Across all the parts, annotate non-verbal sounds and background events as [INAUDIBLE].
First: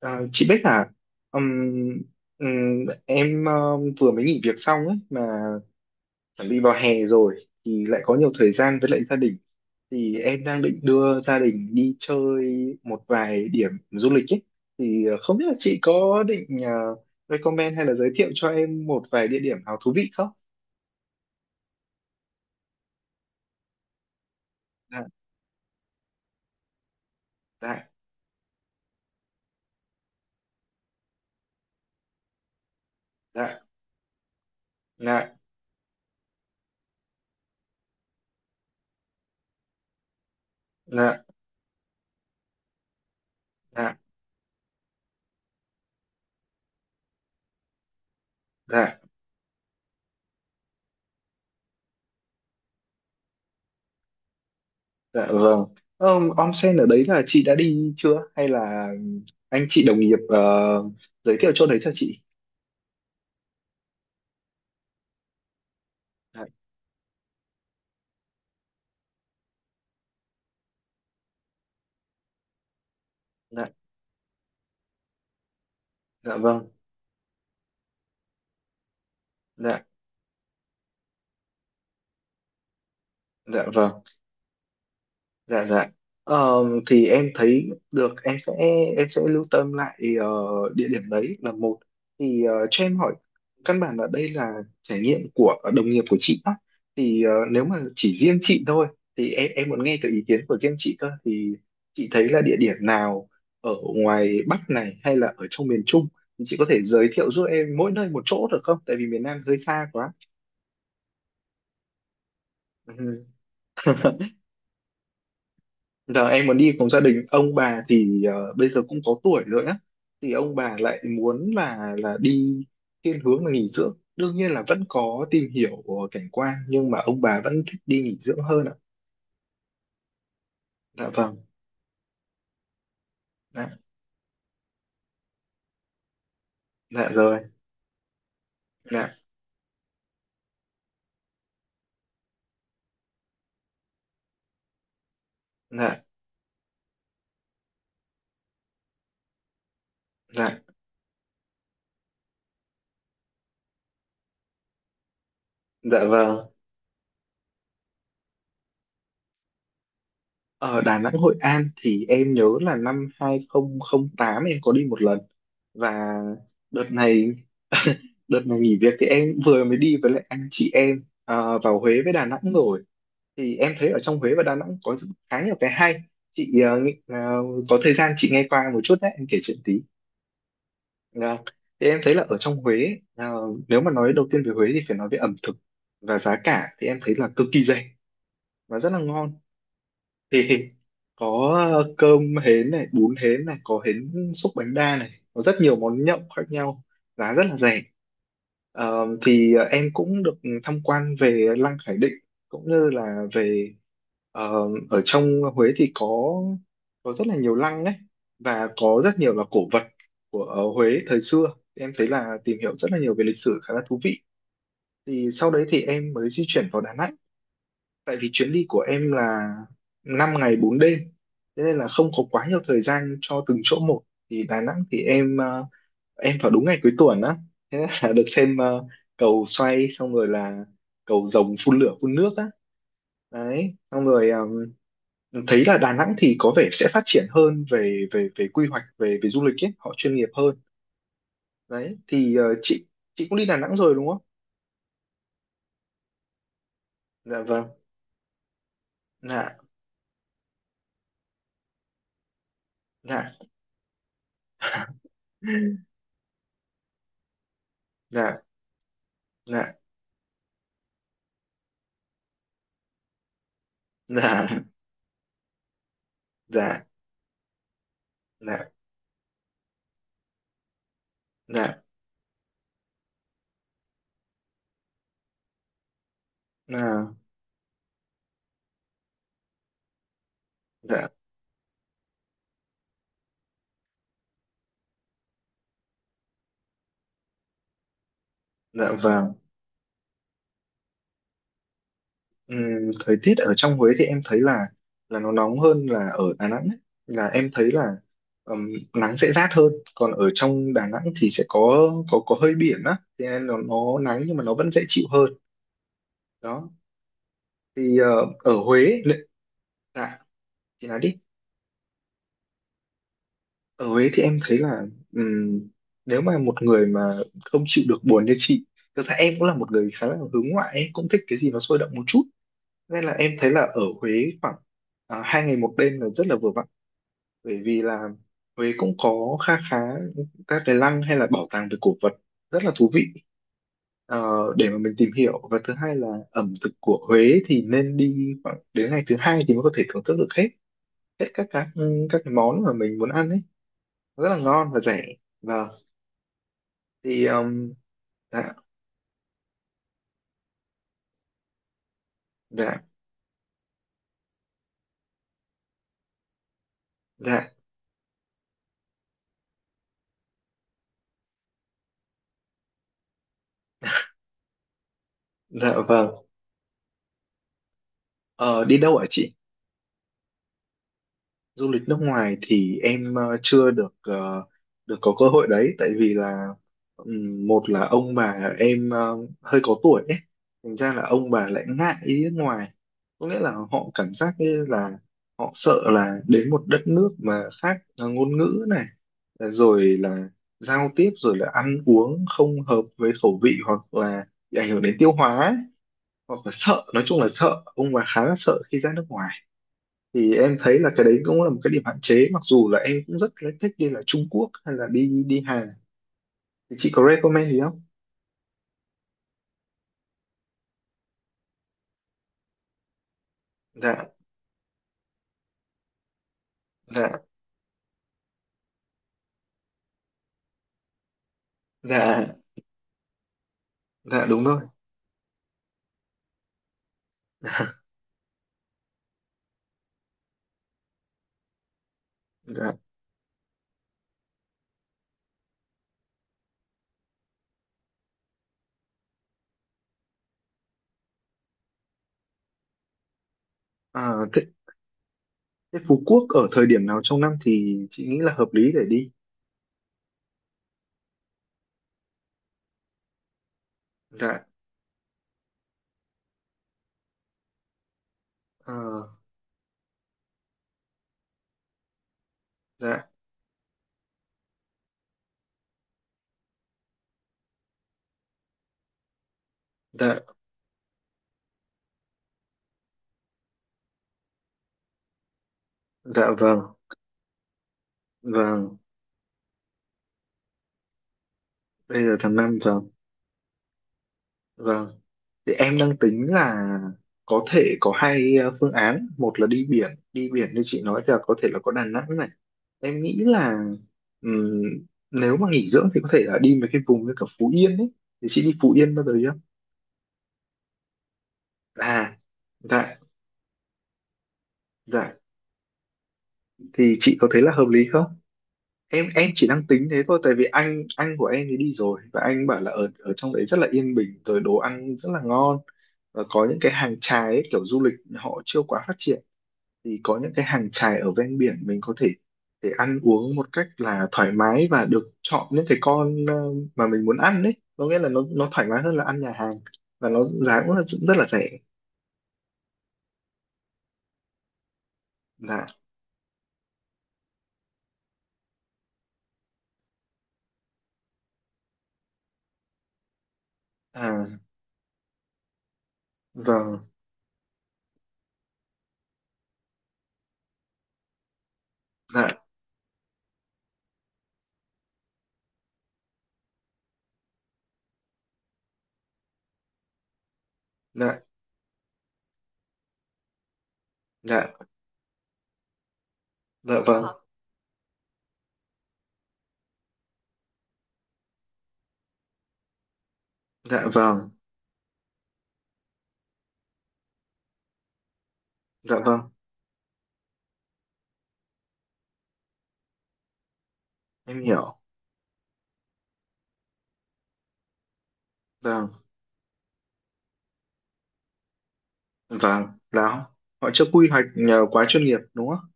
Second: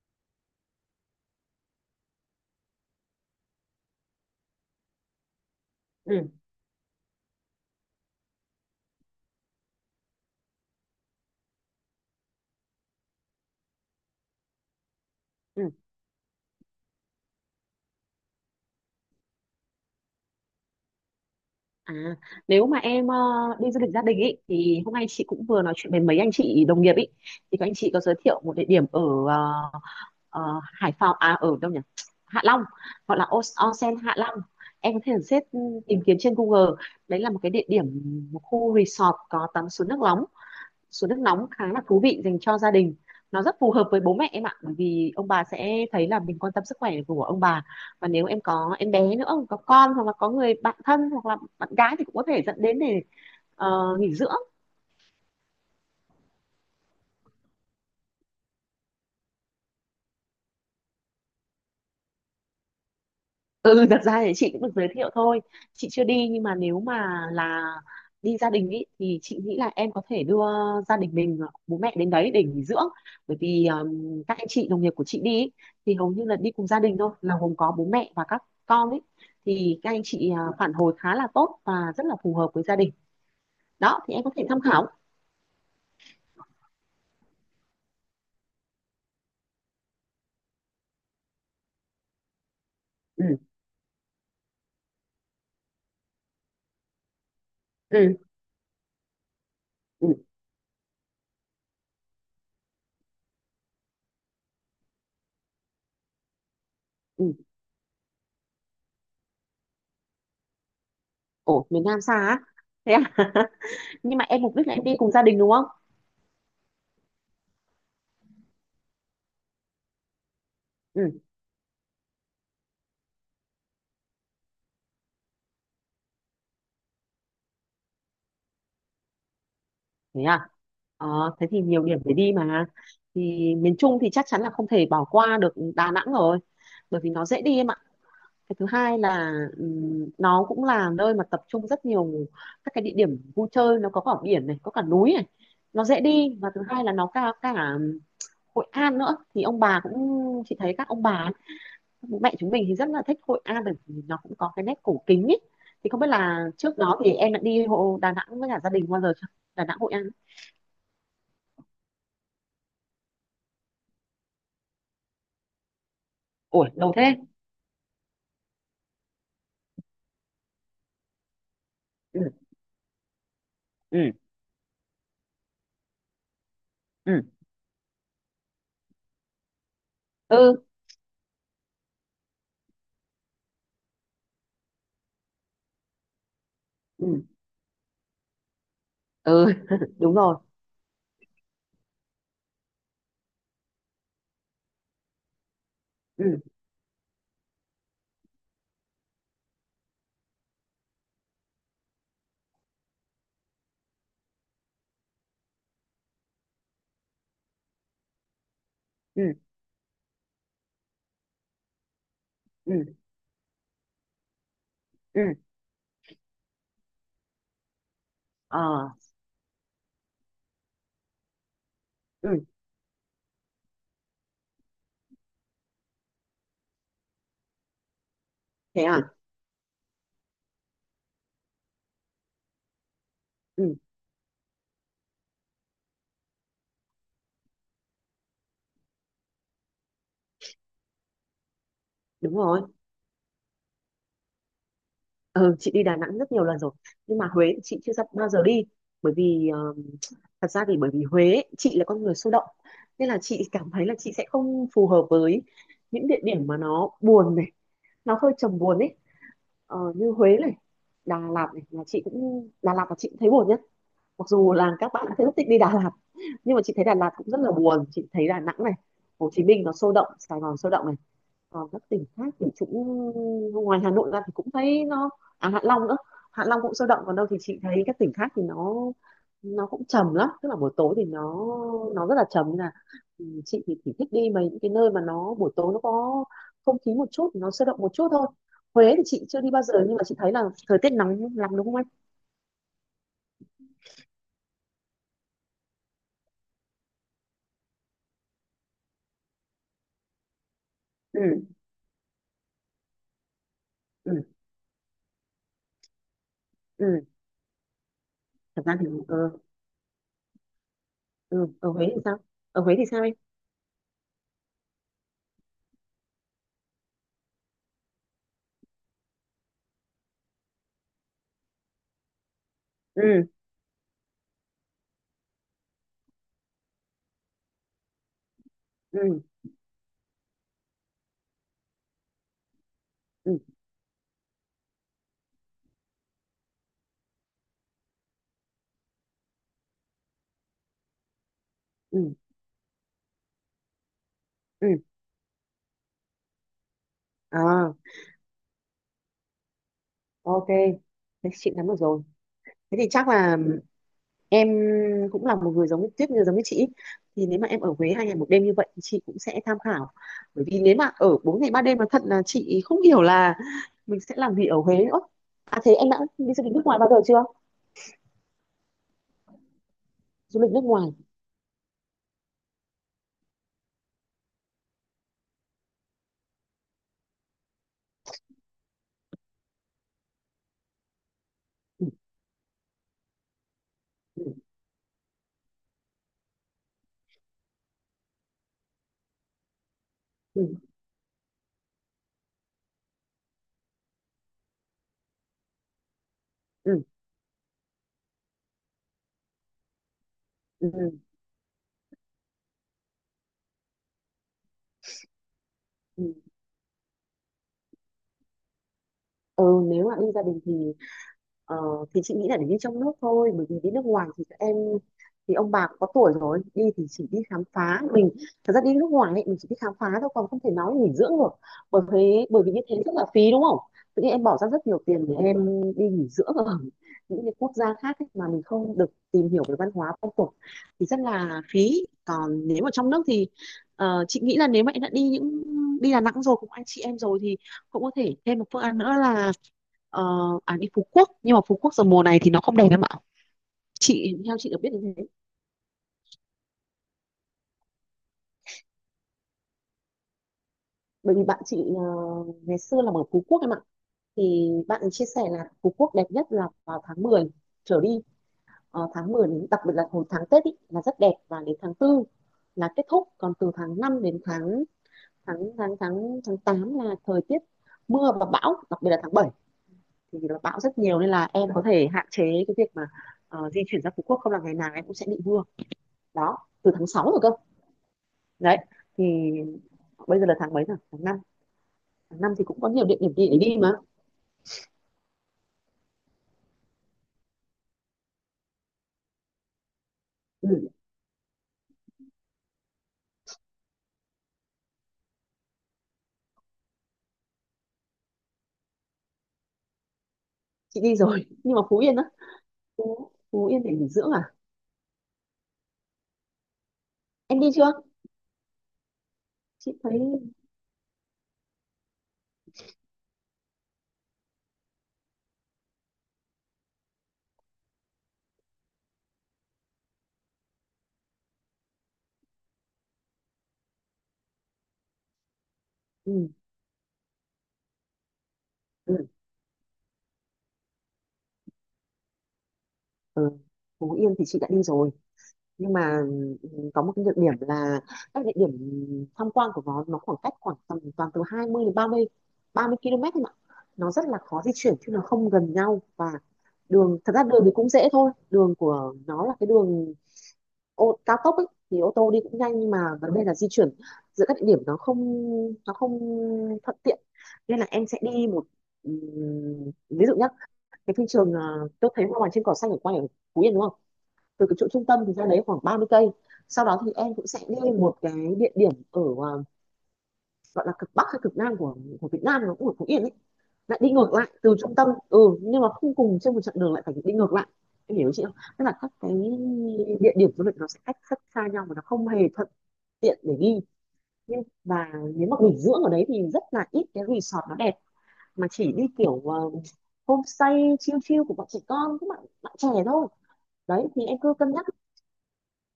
À, chị Bích à, Ừm, em vừa mới nghỉ việc xong ấy mà ừ, chuẩn bị vào hè rồi, thì lại có nhiều thời gian với lại gia đình, thì em đang định đưa gia đình đi chơi một vài điểm du lịch ấy. Thì không biết là ừ. chị có định recommend hay là giới thiệu cho em một vài địa điểm nào thú vị không? À, nếu mà em đi du lịch gia đình ý thì hôm Dạ, nay chị cũng vừa nói chuyện với mấy anh chị đồng nghiệp ý, thì các anh dạ, chị có giới thiệu một địa điểm ở ờ, ờ, Hải Phòng à, ở đâu nhỉ? Hạ Long. Gọi là dạ, onsen Hạ Long. Em có thể dạ, tìm kiếm trên Google. Đấy là một cái địa điểm, một khu resort có tắm suối nước nóng. Suối nước dạ, nóng khá là thú vị, dành cho gia đình, nó rất phù hợp dạ, với bố mẹ em ạ, bởi vì ông bà sẽ thấy là mình quan tâm sức khỏe của ông bà. Và nếu em có em dạ, bé nữa, có con, hoặc là có người bạn thân hoặc là bạn gái thì cũng có thể dẫn đến để nghỉ dưỡng. dạ, vâng. Ờ, onsen ở đấy là chị đã đi chưa hay là anh chị đồng nghiệp giới thiệu chỗ đấy cho chị? Ừ, ừ, thật ra thì chị cũng được giới thiệu thôi, chị chưa đi, nhưng Dạ, mà nếu mà là đi gia đình ý, thì chị nghĩ là em có thể đưa gia đình mình, bố mẹ, đến đấy để nghỉ dưỡng. Bởi vì dạ, các anh chị đồng nghiệp của chị đi ý, thì hầu như dạ là đi cùng vâng. gia đình thôi, là gồm có bố mẹ và các con ấy, thì Dạ, các anh chị à, phản hồi khá là tốt và rất là phù hợp với gia đình. dạ vâng, Đó thì em có thể tham khảo. dạ, dạ. Ờ, thì em thấy được, em sẽ lưu tâm lại địa điểm đấy là một. Thì cho em hỏi, Ừ, căn bản là đây là trải nghiệm của đồng nghiệp của chị á, thì nếu mà ừ, chỉ riêng chị thôi, thì em muốn nghe từ ừ, ý kiến của riêng chị cơ, thì chị thấy là địa điểm nào ở ngoài Bắc này hay là ở trong miền Trung thì chị có thể giới thiệu ừ. giúp em mỗi nơi một chỗ được không, tại vì miền Nam hơi xa quá. Ồ, miền Nam xa á? Thế à? Ừ. [LAUGHS] Nhưng mà em mục đích là em đi cùng gia đình đúng không? Giờ em muốn đi cùng gia đình ông bà, thì bây giờ cũng có tuổi rồi á, thì ông bà lại Ừ, muốn là đi thiên hướng là nghỉ dưỡng, đương nhiên là vẫn có tìm hiểu của cảnh quan nhưng mà ông bà vẫn thích đi nghỉ dưỡng hơn ạ. thế à. Ờ, Dạ vâng. Thế thì nhiều điểm để đi mà. Thì Dạ, miền Trung thì chắc chắn là không thể bỏ qua được Đà Nẵng rồi, bởi dạ vì nó rồi. dễ đi em ạ. Cái thứ hai Dạ, là nó cũng là nơi mà tập trung rất nhiều các cái địa điểm vui chơi, nó có cả biển này, có cả núi này, nó dễ dạ, đi, và thứ hai là nó cả cả Hội An nữa, thì ông bà cũng, chị dạ, thấy các ông bà ấy, bố mẹ chúng mình thì rất là thích Hội An bởi vì nó cũng có cái nét cổ kính ấy. Thì không dạ biết vâng. là trước đó thì em đã đi Đà Nẵng với cả gia đình bao giờ chưa, Đà Nẵng Hội An? Ở Đà Nẵng Hội An thì em nhớ là 2008 em có đi một lần, và Ủa đợt lâu thế. này [LAUGHS] đợt này nghỉ việc thì em vừa mới đi với lại anh chị em vào Huế với Ừ. Đà Nẵng rồi. Thì em thấy ở Ừ. trong Huế và Đà Nẵng có khá nhiều cái hay. Chị Ừ, có thời gian chị nghe qua một chút đấy, em kể chuyện tí. ừ, Vâng. Thì em thấy là ở trong Huế nếu mà nói đầu tiên về Huế thì phải nói về ẩm thực, và giá cả thì em thấy ừ, là cực kỳ rẻ và rất là ngon. ừ, [LAUGHS] đúng rồi. Thịt thịt có cơm hến này, bún hến này, có hến xúc bánh đa này, có rất nhiều món nhậu Ừ, khác nhau, giá rất là rẻ. Ờ, thì em cũng được tham quan về Lăng Khải Định, cũng như là về ờ, ở trong Huế thì có rất là nhiều lăng đấy, và có rất ừ, nhiều là cổ vật của Huế thời xưa. Em thấy là tìm hiểu ừ, rất là nhiều về lịch sử khá là thú vị. ừ, Thì sau đấy thì em mới di chuyển vào Đà Nẵng, tại vì chuyến ờ, đi của em là 5 ngày 4 đêm, thế nên là không có ừ, quá nhiều thời gian cho từng chỗ một. Thì Đà Nẵng thì em em vào đúng ngày cuối tuần á, thế nên là được xem thế à. cầu xoay, xong rồi là cầu rồng phun lửa phun nước á. Đấy, Ừ, xong rồi thấy là Đà Nẵng thì có vẻ sẽ phát triển hơn về về về quy hoạch, về về du lịch ấy, họ chuyên nghiệp hơn. Đấy, thì đúng ờ, rồi. chị chị cũng đi Đà Nẵng rồi đúng không? Ừ, chị đi Đà Nẵng rất nhiều lần rồi, nhưng mà Dạ Huế thì vâng. chị chưa bao giờ đi, bởi vì Dạ, thật ra thì, bởi vì Huế ấy, chị là con người sôi động nên là dạ. chị cảm thấy là chị sẽ không phù hợp [LAUGHS] với những địa điểm mà nó buồn này, nó Dạ, hơi dạ, trầm buồn ấy. Như Huế này, Đà Lạt này là chị cũng, Đà Lạt là chị cũng thấy buồn nhá, mặc dù dạ, là các bạn đã rất thích đi Đà Lạt, nhưng mà chị thấy dạ. Đà Lạt cũng rất là buồn. Chị thấy Đà Nẵng Dạ, này, Hồ Chí Minh nó sôi động, Sài Gòn sôi động này, còn các dạ, tỉnh khác thì cũng, ngoài Hà Nội ra thì cũng thấy nó, à Hạ Long nữa, Hạ Long cũng sôi động, à, còn đâu thì chị thấy các tỉnh khác thì nó cũng trầm lắm, tức là buổi tối thì dạ, nó rất là trầm, nên là ừ, chị thì chỉ thích đi mấy những cái nơi mà nó buổi tối nó có không khí một chút, nó sôi động một chút thôi. dạ Huế thì chị vâng. chưa đi bao giờ, nhưng mà chị thấy là thời tiết nóng lắm đúng không anh? Ừm, thời tiết ở trong Huế thì em thấy là nó nóng hơn là ở Đà Nẵng ấy. Là em thấy là ừm, nắng sẽ rát hơn, còn ở trong Đà Nẵng thì Ừ. sẽ có có hơi biển á, thì nên nó Ừ, nắng nhưng mà nó vẫn dễ chịu hơn. Đó. ừ, Thì ở thật ra Huế, thì lệ- dạ, chị nói đi. ừ, ở Huế thì sao? Ở Huế thì sao em? Ở Huế thì em thấy là ừm, nếu mà một người mà không chịu được buồn như chị, thực ra em cũng là một người khá là hướng ngoại ấy, cũng thích cái gì nó sôi động một chút, nên Ừ, là em thấy là ở Huế khoảng 2 ngày 1 đêm là rất là vừa vặn, bởi vì là Huế cũng ừ, có kha khá các cái lăng hay là bảo tàng về cổ vật, rất là thú vị ừ, ờ, để mà mình tìm hiểu. Và thứ hai là ẩm thực của Huế thì nên đi khoảng đến ngày thứ hai thì mới có thể thưởng thức được hết hết các ừ, các cái món mà mình muốn ăn ấy, rất là ngon ừ. và rẻ. Vâng. Thì À, dạ. ok, thế chị nắm được rồi. Thế Dạ, thì chắc là em cũng là một người giống như Tuyết, như giống như chị ý. Thì nếu mà dạ, em ở Huế 2 ngày 1 đêm như vậy thì chị cũng sẽ tham khảo, bởi vì nếu mà ở 4 ngày 3 đêm mà thật là chị không hiểu là mình sẽ làm gì ở Huế nữa. À, dạ thế em đã vâng. đi du lịch nước ngoài bao giờ chưa? Ờ, đi đâu ạ chị? Du lịch nước ngoài. Du lịch nước ngoài thì em chưa được được có cơ hội đấy, tại vì là một là ông bà em hơi có tuổi ấy, thành ra là ông bà lại Ừ, ngại đi nước ngoài, có nghĩa là họ cảm ừ, giác như là họ sợ là đến một đất nước mà khác ngôn ngữ này, rồi là ừ, giao tiếp rồi là ăn uống không hợp với khẩu vị, hoặc là bị ảnh hưởng đến tiêu hóa ấy. Hoặc là sợ, nói chung là sợ, ông bà khá là sợ khi ra nước ngoài. Thì em ừ, thấy là ừ, cái đấy cũng là một cái điểm hạn chế, mặc dù là em cũng rất là thích đi là Trung Quốc hay là đi đi Hàn. ừ. Thì chị có recommend gì không? Ừ, nếu mà đi gia đình thì ờ, thì chị nghĩ là để đi trong nước thôi, bởi vì đi nước Dạ, ngoài thì các em, thì ông bà cũng có tuổi rồi, đi thì chỉ dạ, đi khám phá mình. Thật ra đi nước ngoài ấy, mình chỉ đi khám phá thôi, còn không thể nói nghỉ dưỡng được. Bởi thế dạ, bởi vì như thế rất là phí đúng không? Tự nhiên em dạ bỏ đúng ra rồi. rất nhiều tiền để em đi nghỉ dưỡng ở [LAUGHS] những cái quốc gia khác ấy, mà mình không được tìm hiểu về văn hóa phong tục thì rất là phí. Còn nếu mà Dạ, trong nước thì chị nghĩ là nếu mà em đã đi những, đi Đà Nẵng rồi cùng anh chị em rồi thì cũng có thể thêm một phương án nữa là ờ, à, đi Phú Quốc, nhưng mà Phú Quốc giờ mùa này thì nó không đẹp em ạ, chị à, theo thế, chị được biết như thế. thế Phú Quốc ở thời điểm nào trong năm thì chị nghĩ là hợp lý để đi? Bởi vì bạn chị ngày xưa là ở Phú Quốc em ạ, Dạ, thì bạn ấy chia sẻ là Phú Quốc đẹp nhất là vào tháng 10 trở đi. Ờ, tháng à, 10 đến, đặc biệt là hồi tháng Tết ý, là rất đẹp, và đến tháng 4 là kết thúc. dạ, Còn từ tháng 5 đến tháng tháng tháng tháng tháng 8 là thời tiết mưa và bão, đặc biệt là tháng 7 dạ, thì nó bão rất nhiều, nên là em có thể hạn chế cái việc mà di chuyển ra Phú Quốc, không là ngày nào em cũng sẽ bị mưa. dạ Đó, vâng. từ tháng 6 rồi cơ. Đấy. Vâng, Thì bây giờ là tháng mấy rồi, tháng 5? bây giờ tháng 5 tháng thì năm, cũng có nhiều vâng. địa điểm đi để đi mà. Vâng, thì em đang tính là có thể có hai phương án, một là đi biển, đi Ừ, biển như chị nói là có thể là có Đà Nẵng. Em nghĩ là ừm, nếu mà nghỉ dưỡng thì có thể là đi mấy cái vùng như kiểu Phú Yên ấy. Thì chị đi Phú Yên bao giờ chưa? chị đi rồi [LAUGHS] nhưng mà Phú À, Yên á? dạ, Phú, Phú Yên để nghỉ dưỡng à? dạ. Thì chị có Em thấy đi là hợp chưa? lý không? Em chỉ đang Chị tính thấy thế thôi, tại vì anh của em thì đi rồi, và anh bảo là ở ở trong đấy rất là yên bình, rồi đồ ăn rất là ngon, và có những cái hàng chài ấy, kiểu du lịch họ chưa quá phát triển, thì có những cái hàng chài ở ven biển mình có thể để ăn uống một cách là thoải mái, và được chọn những cái con ừ, mà mình muốn ăn đấy, có nghĩa là nó thoải mái hơn ừ, là ăn nhà hàng, và nó giá cũng là rất là rẻ. ừ. Phú Yên thì chị đã đi rồi, Dạ, nhưng mà ừ, có một cái nhược điểm là các địa điểm tham quan của nó khoảng cách khoảng tầm toàn từ 20 đến ba mươi km thôi mà, nó rất là à khó di chuyển chứ nó không gần nhau. Và vâng. đường, thật ra đường thì cũng dễ thôi, đường của nó là cái đường cao tốc ấy, thì ô tô đi Dạ, cũng nhanh, nhưng mà vấn đề là di chuyển giữa các địa điểm, nó không thuận tiện, nên là em sẽ đi một, ví dụ nhá, cái phim dạ, trường à, tôi thấy hoa vàng trên cỏ xanh ở quay ở Phú Yên đúng không, từ dạ, cái chỗ trung tâm thì ra đấy khoảng 30 cây. Sau dạ đó thì vâng. em cũng sẽ đi một cái địa điểm ở à, gọi là cực bắc hay cực nam của Việt Nam, nó cũng ở Phú Yên ấy, lại Dạ đi ngược vâng. lại từ trung tâm. Ừ, nhưng mà không cùng trên một chặng đường, lại phải đi ngược lại. Em hiểu chị không, tức là các Dạ cái vâng. địa điểm du lịch nó sẽ cách rất xa nhau và nó không hề thuận tiện để đi. Em Nhưng hiểu. và, nếu mà nghỉ dưỡng ở đấy thì rất là ít cái resort nó đẹp, mà chỉ đi Vâng, kiểu homestay chill chill của bọn trẻ con, các bạn bạn vâng. trẻ thôi. Đó, họ chưa Đấy thì quy em hoạch cứ cân nhắc, quá chuyên nghiệp đúng không?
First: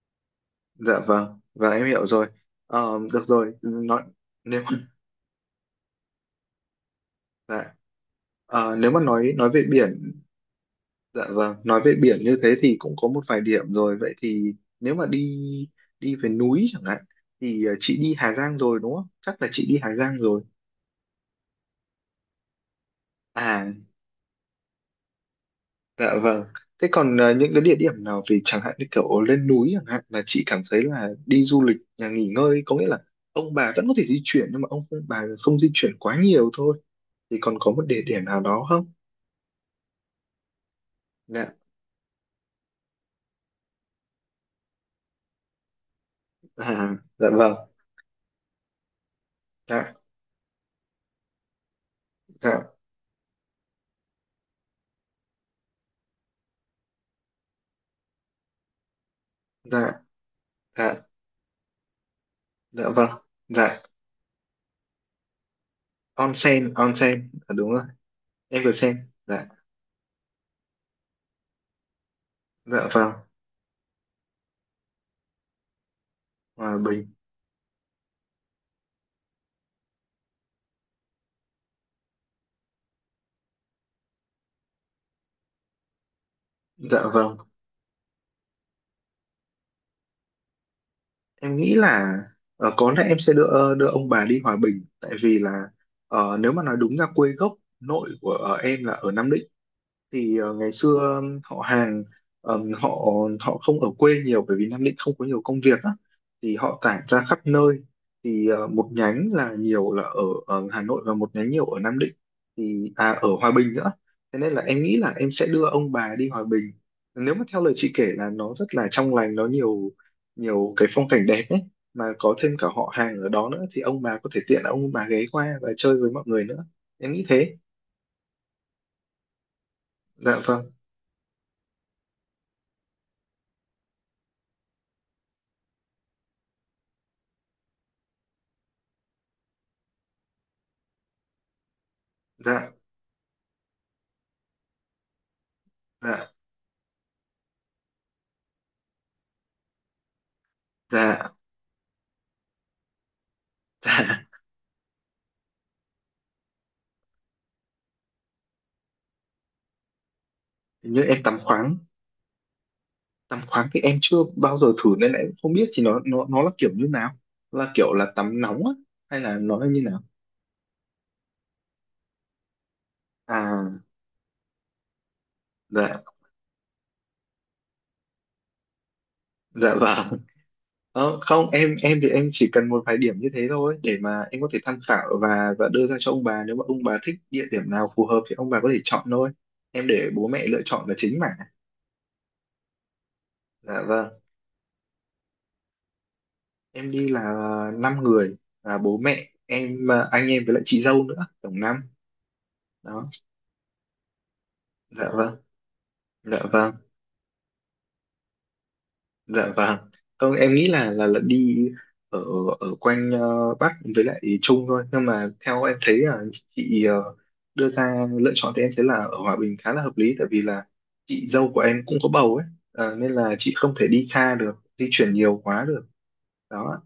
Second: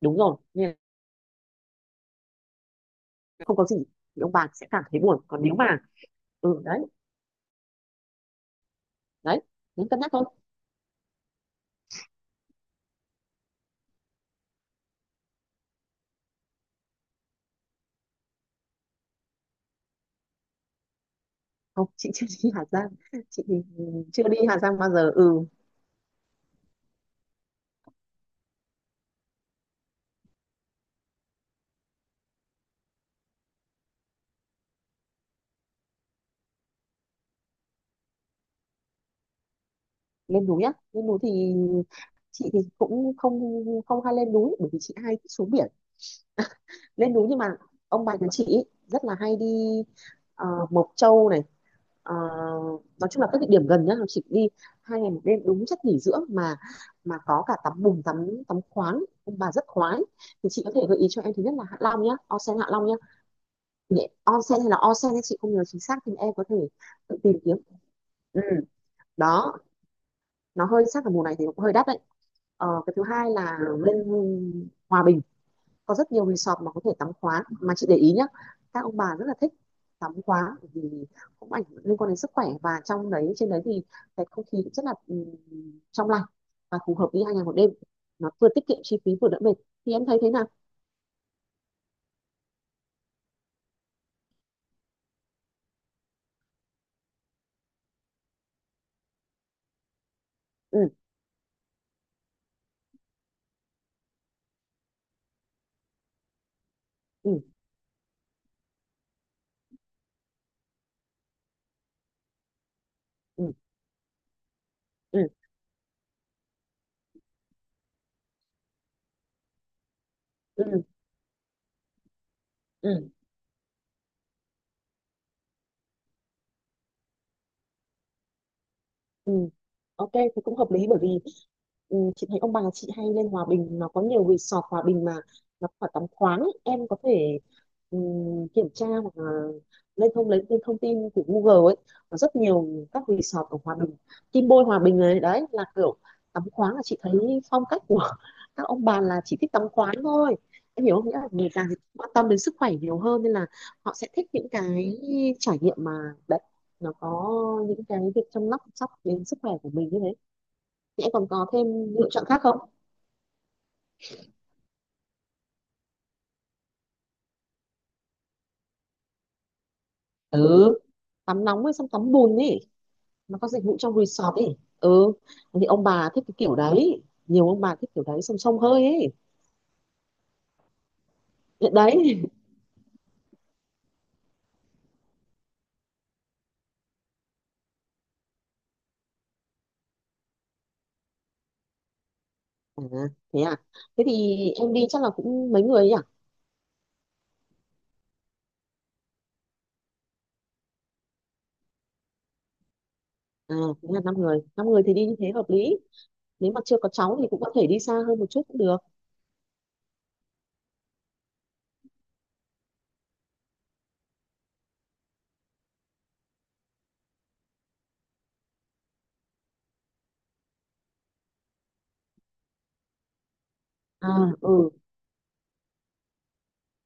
đúng rồi nên. Dạ vâng, và em hiểu rồi. Ờ, được rồi, Không có gì. nói Thì ông bà nếu sẽ mà cảm thấy buồn, còn nếu mà ừ, đấy, dạ. Ờ, nếu mà nói đấy về nên cân biển. nhắc thôi. Dạ vâng, nói về biển như thế thì cũng có một vài điểm rồi. Vậy thì nếu mà đi đi về núi chẳng hạn, thì chị đi Hà Giang rồi đúng không? Chắc là chị đi Hà Giang rồi. Không, chị chưa đi Hà Giang, chị thì À, chưa đi Hà Giang bao giờ. Ừ. dạ vâng. Thế còn những cái địa điểm nào về, chẳng hạn như kiểu lên núi chẳng hạn, mà chị cảm thấy là đi du lịch nhà nghỉ ngơi, có nghĩa là ông bà vẫn có thể di chuyển nhưng mà ông bà không di chuyển quá nhiều thôi, thì còn có một địa điểm nào đó không? Lên núi á, lên núi thì Dạ. chị thì cũng không, không hay lên núi bởi vì chị hay thích xuống biển. À, Lên núi, dạ nhưng vâng. mà ông bà nhà chị ý, rất là hay đi Dạ, Mộc Châu này, ờ, dạ, nói chung là các địa điểm gần nhá, chị đi 2 ngày 1 đêm đúng chất nghỉ dưỡng mà có cả tắm bùn, tắm tắm khoáng, ông bà rất khoái. dạ, Thì chị có thể dạ, gợi ý cho em, thứ nhất là Hạ Long nhá, onsen Hạ Long dạ nhá, vâng. Dạ, onsen hay là onsen thì chị không nhớ chính xác, thì em có thể onsen, tự onsen, tìm à, kiếm. đúng rồi. Ừ. Em vừa xem. Dạ, Đó. Nó hơi, chắc là mùa này thì cũng hơi đắt đấy. Dạ Cái thứ vâng. hai là lên Hòa Bình, có rất nhiều resort mà Hòa có thể Bình. tắm khoáng, mà chị để ý nhá, các ông bà rất là thích tắm khoáng bởi vì cũng ảnh liên quan đến sức khỏe, và trong đấy, trên đấy thì cái không khí cũng rất là trong lành và phù Dạ hợp đi hai vâng, ngày một đêm nó vừa tiết kiệm chi phí vừa đỡ mệt. Thì em thấy thế nào? em nghĩ là có lẽ em sẽ đưa đưa ông bà đi Hòa Bình, tại vì là nếu mà nói đúng ra, quê gốc nội của em là ở Nam Định. Thì ngày Ừ, xưa họ hàng họ họ không ở quê nhiều, bởi vì Nam Định không có nhiều công việc á, thì họ tản ra khắp ừ, nơi. Thì một nhánh là nhiều là ở, ở Hà Nội, và một nhánh nhiều ở Nam Định, thì à, ở Hòa ừ, Bình nữa. Thế nên là em nghĩ là ừ, em sẽ đưa ông bà đi Hòa Bình. Nếu mà theo lời chị kể là nó rất là trong lành, nó nhiều nhiều ừ, cái phong cảnh đẹp ấy, mà có thêm cả họ ừ. hàng ở đó nữa, thì ông bà có thể tiện là ông bà ghé qua và chơi với mọi người nữa. Em nghĩ thế. Ừ. Ok Dạ thì cũng vâng. hợp lý, bởi vì ừ, chị thấy ông bà chị hay lên Hòa Bình, nó có nhiều resort Hòa Bình mà, nó phải tắm khoáng ấy. Em có thể ừ, kiểm tra hoặc là lên thông tin của Google ấy, có rất nhiều Dạ, các resort ở Hòa Bình. Kim Bôi Hòa Bình này, đấy là kiểu dạ, tắm khoáng, là chị thấy phong cách của [LAUGHS] các ông bà là chỉ thích tắm khoáng thôi. Em hiểu không, nghĩa là dạ. người già thì quan tâm đến sức khỏe nhiều hơn, nên là họ sẽ Dạ, thích những cái trải nghiệm mà, đấy, nó có những cái việc chăm sóc sóc đến sức khỏe của mình như thế. hình như Thì em em còn tắm có thêm khoáng. lựa chọn khác không? Tắm khoáng thì em chưa bao giờ thử, nên em không biết thì nó là kiểu như nào, là kiểu là tắm nóng á hay là nó là như nào? Ừ, tắm nóng với xong tắm bùn ấy, nó có dịch vụ À, trong resort ấy. Ừ, thì ông dạ, bà thích cái kiểu đấy, nhiều ông bà thích kiểu đấy xong xông hơi ấy. dạ vâng. Ờ, không, em Đấy. em thì em chỉ cần một vài điểm như thế thôi, để mà em có thể tham khảo và đưa ra cho ông bà, nếu mà ông bà thích địa điểm nào phù hợp thì ông bà có thể chọn thôi. Em để bố mẹ lựa chọn là chính mà. À, thế à, Dạ thế vâng. thì em đi chắc là cũng mấy người ấy à? Em đi là 5 người, là bố mẹ em, à, anh em với lại chị dâu nữa, tổng năm. Đó. À, thế là 5 người, 5 người thì đi Dạ như thế vâng. hợp lý. Dạ Nếu mà vâng. chưa có cháu thì cũng có thể đi xa hơn một chút cũng được. Dạ vâng. Không, em nghĩ là đi ở ở quanh Bắc với lại Trung thôi. Nhưng mà theo em thấy là chị đưa ra lựa chọn, thì em thấy là ở Hòa Bình khá là hợp lý, tại vì là chị dâu của em cũng có bầu ấy. Ờ, nên là chị không thể đi À. xa được, Ừ, di chuyển nhiều quá được. Đó.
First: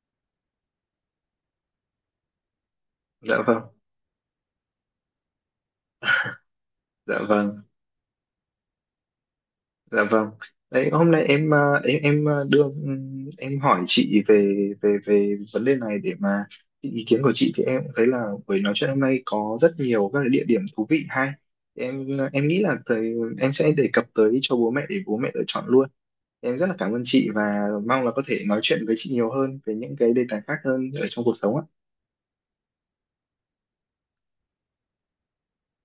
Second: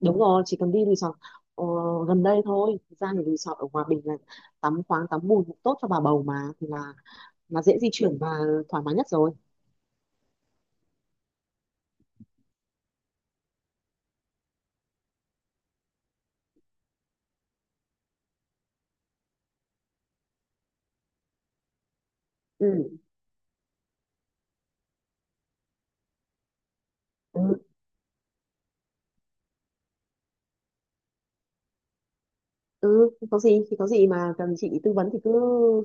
đúng rồi, chỉ cần đi resort ờ, gần đây thôi. Thực ra thì Dạ resort vâng. ở Hòa Bình là tắm khoáng, tắm bùn cũng tốt cho bà bầu mà, thì là Dạ vâng. là dễ di chuyển và thoải mái nhất rồi. Dạ vâng. Đấy, hôm nay em ờ, đưa em hỏi chị về về về vấn đề này, để mà xin ý kiến của chị, thì em cũng thấy là buổi nói chuyện hôm nay có rất nhiều các cái địa điểm thú vị hay. Thì em em nghĩ là Ừ, thời, em sẽ đề cập tới cho bố mẹ để bố mẹ lựa chọn luôn. Thì em rất là cảm ơn chị, và ừ, mong là có thể nói chuyện với chị nhiều hơn về những cái đề tài khác hơn ở trong cuộc sống ạ. ừ. Không có gì, thì có gì mà cần chị tư vấn thì cứ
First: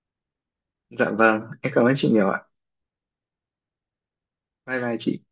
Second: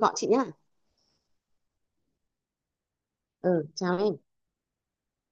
gọi chị nhá. Dạ vâng, em cảm ơn chị nhiều ạ. Ừ, chào em. Bye bye chị.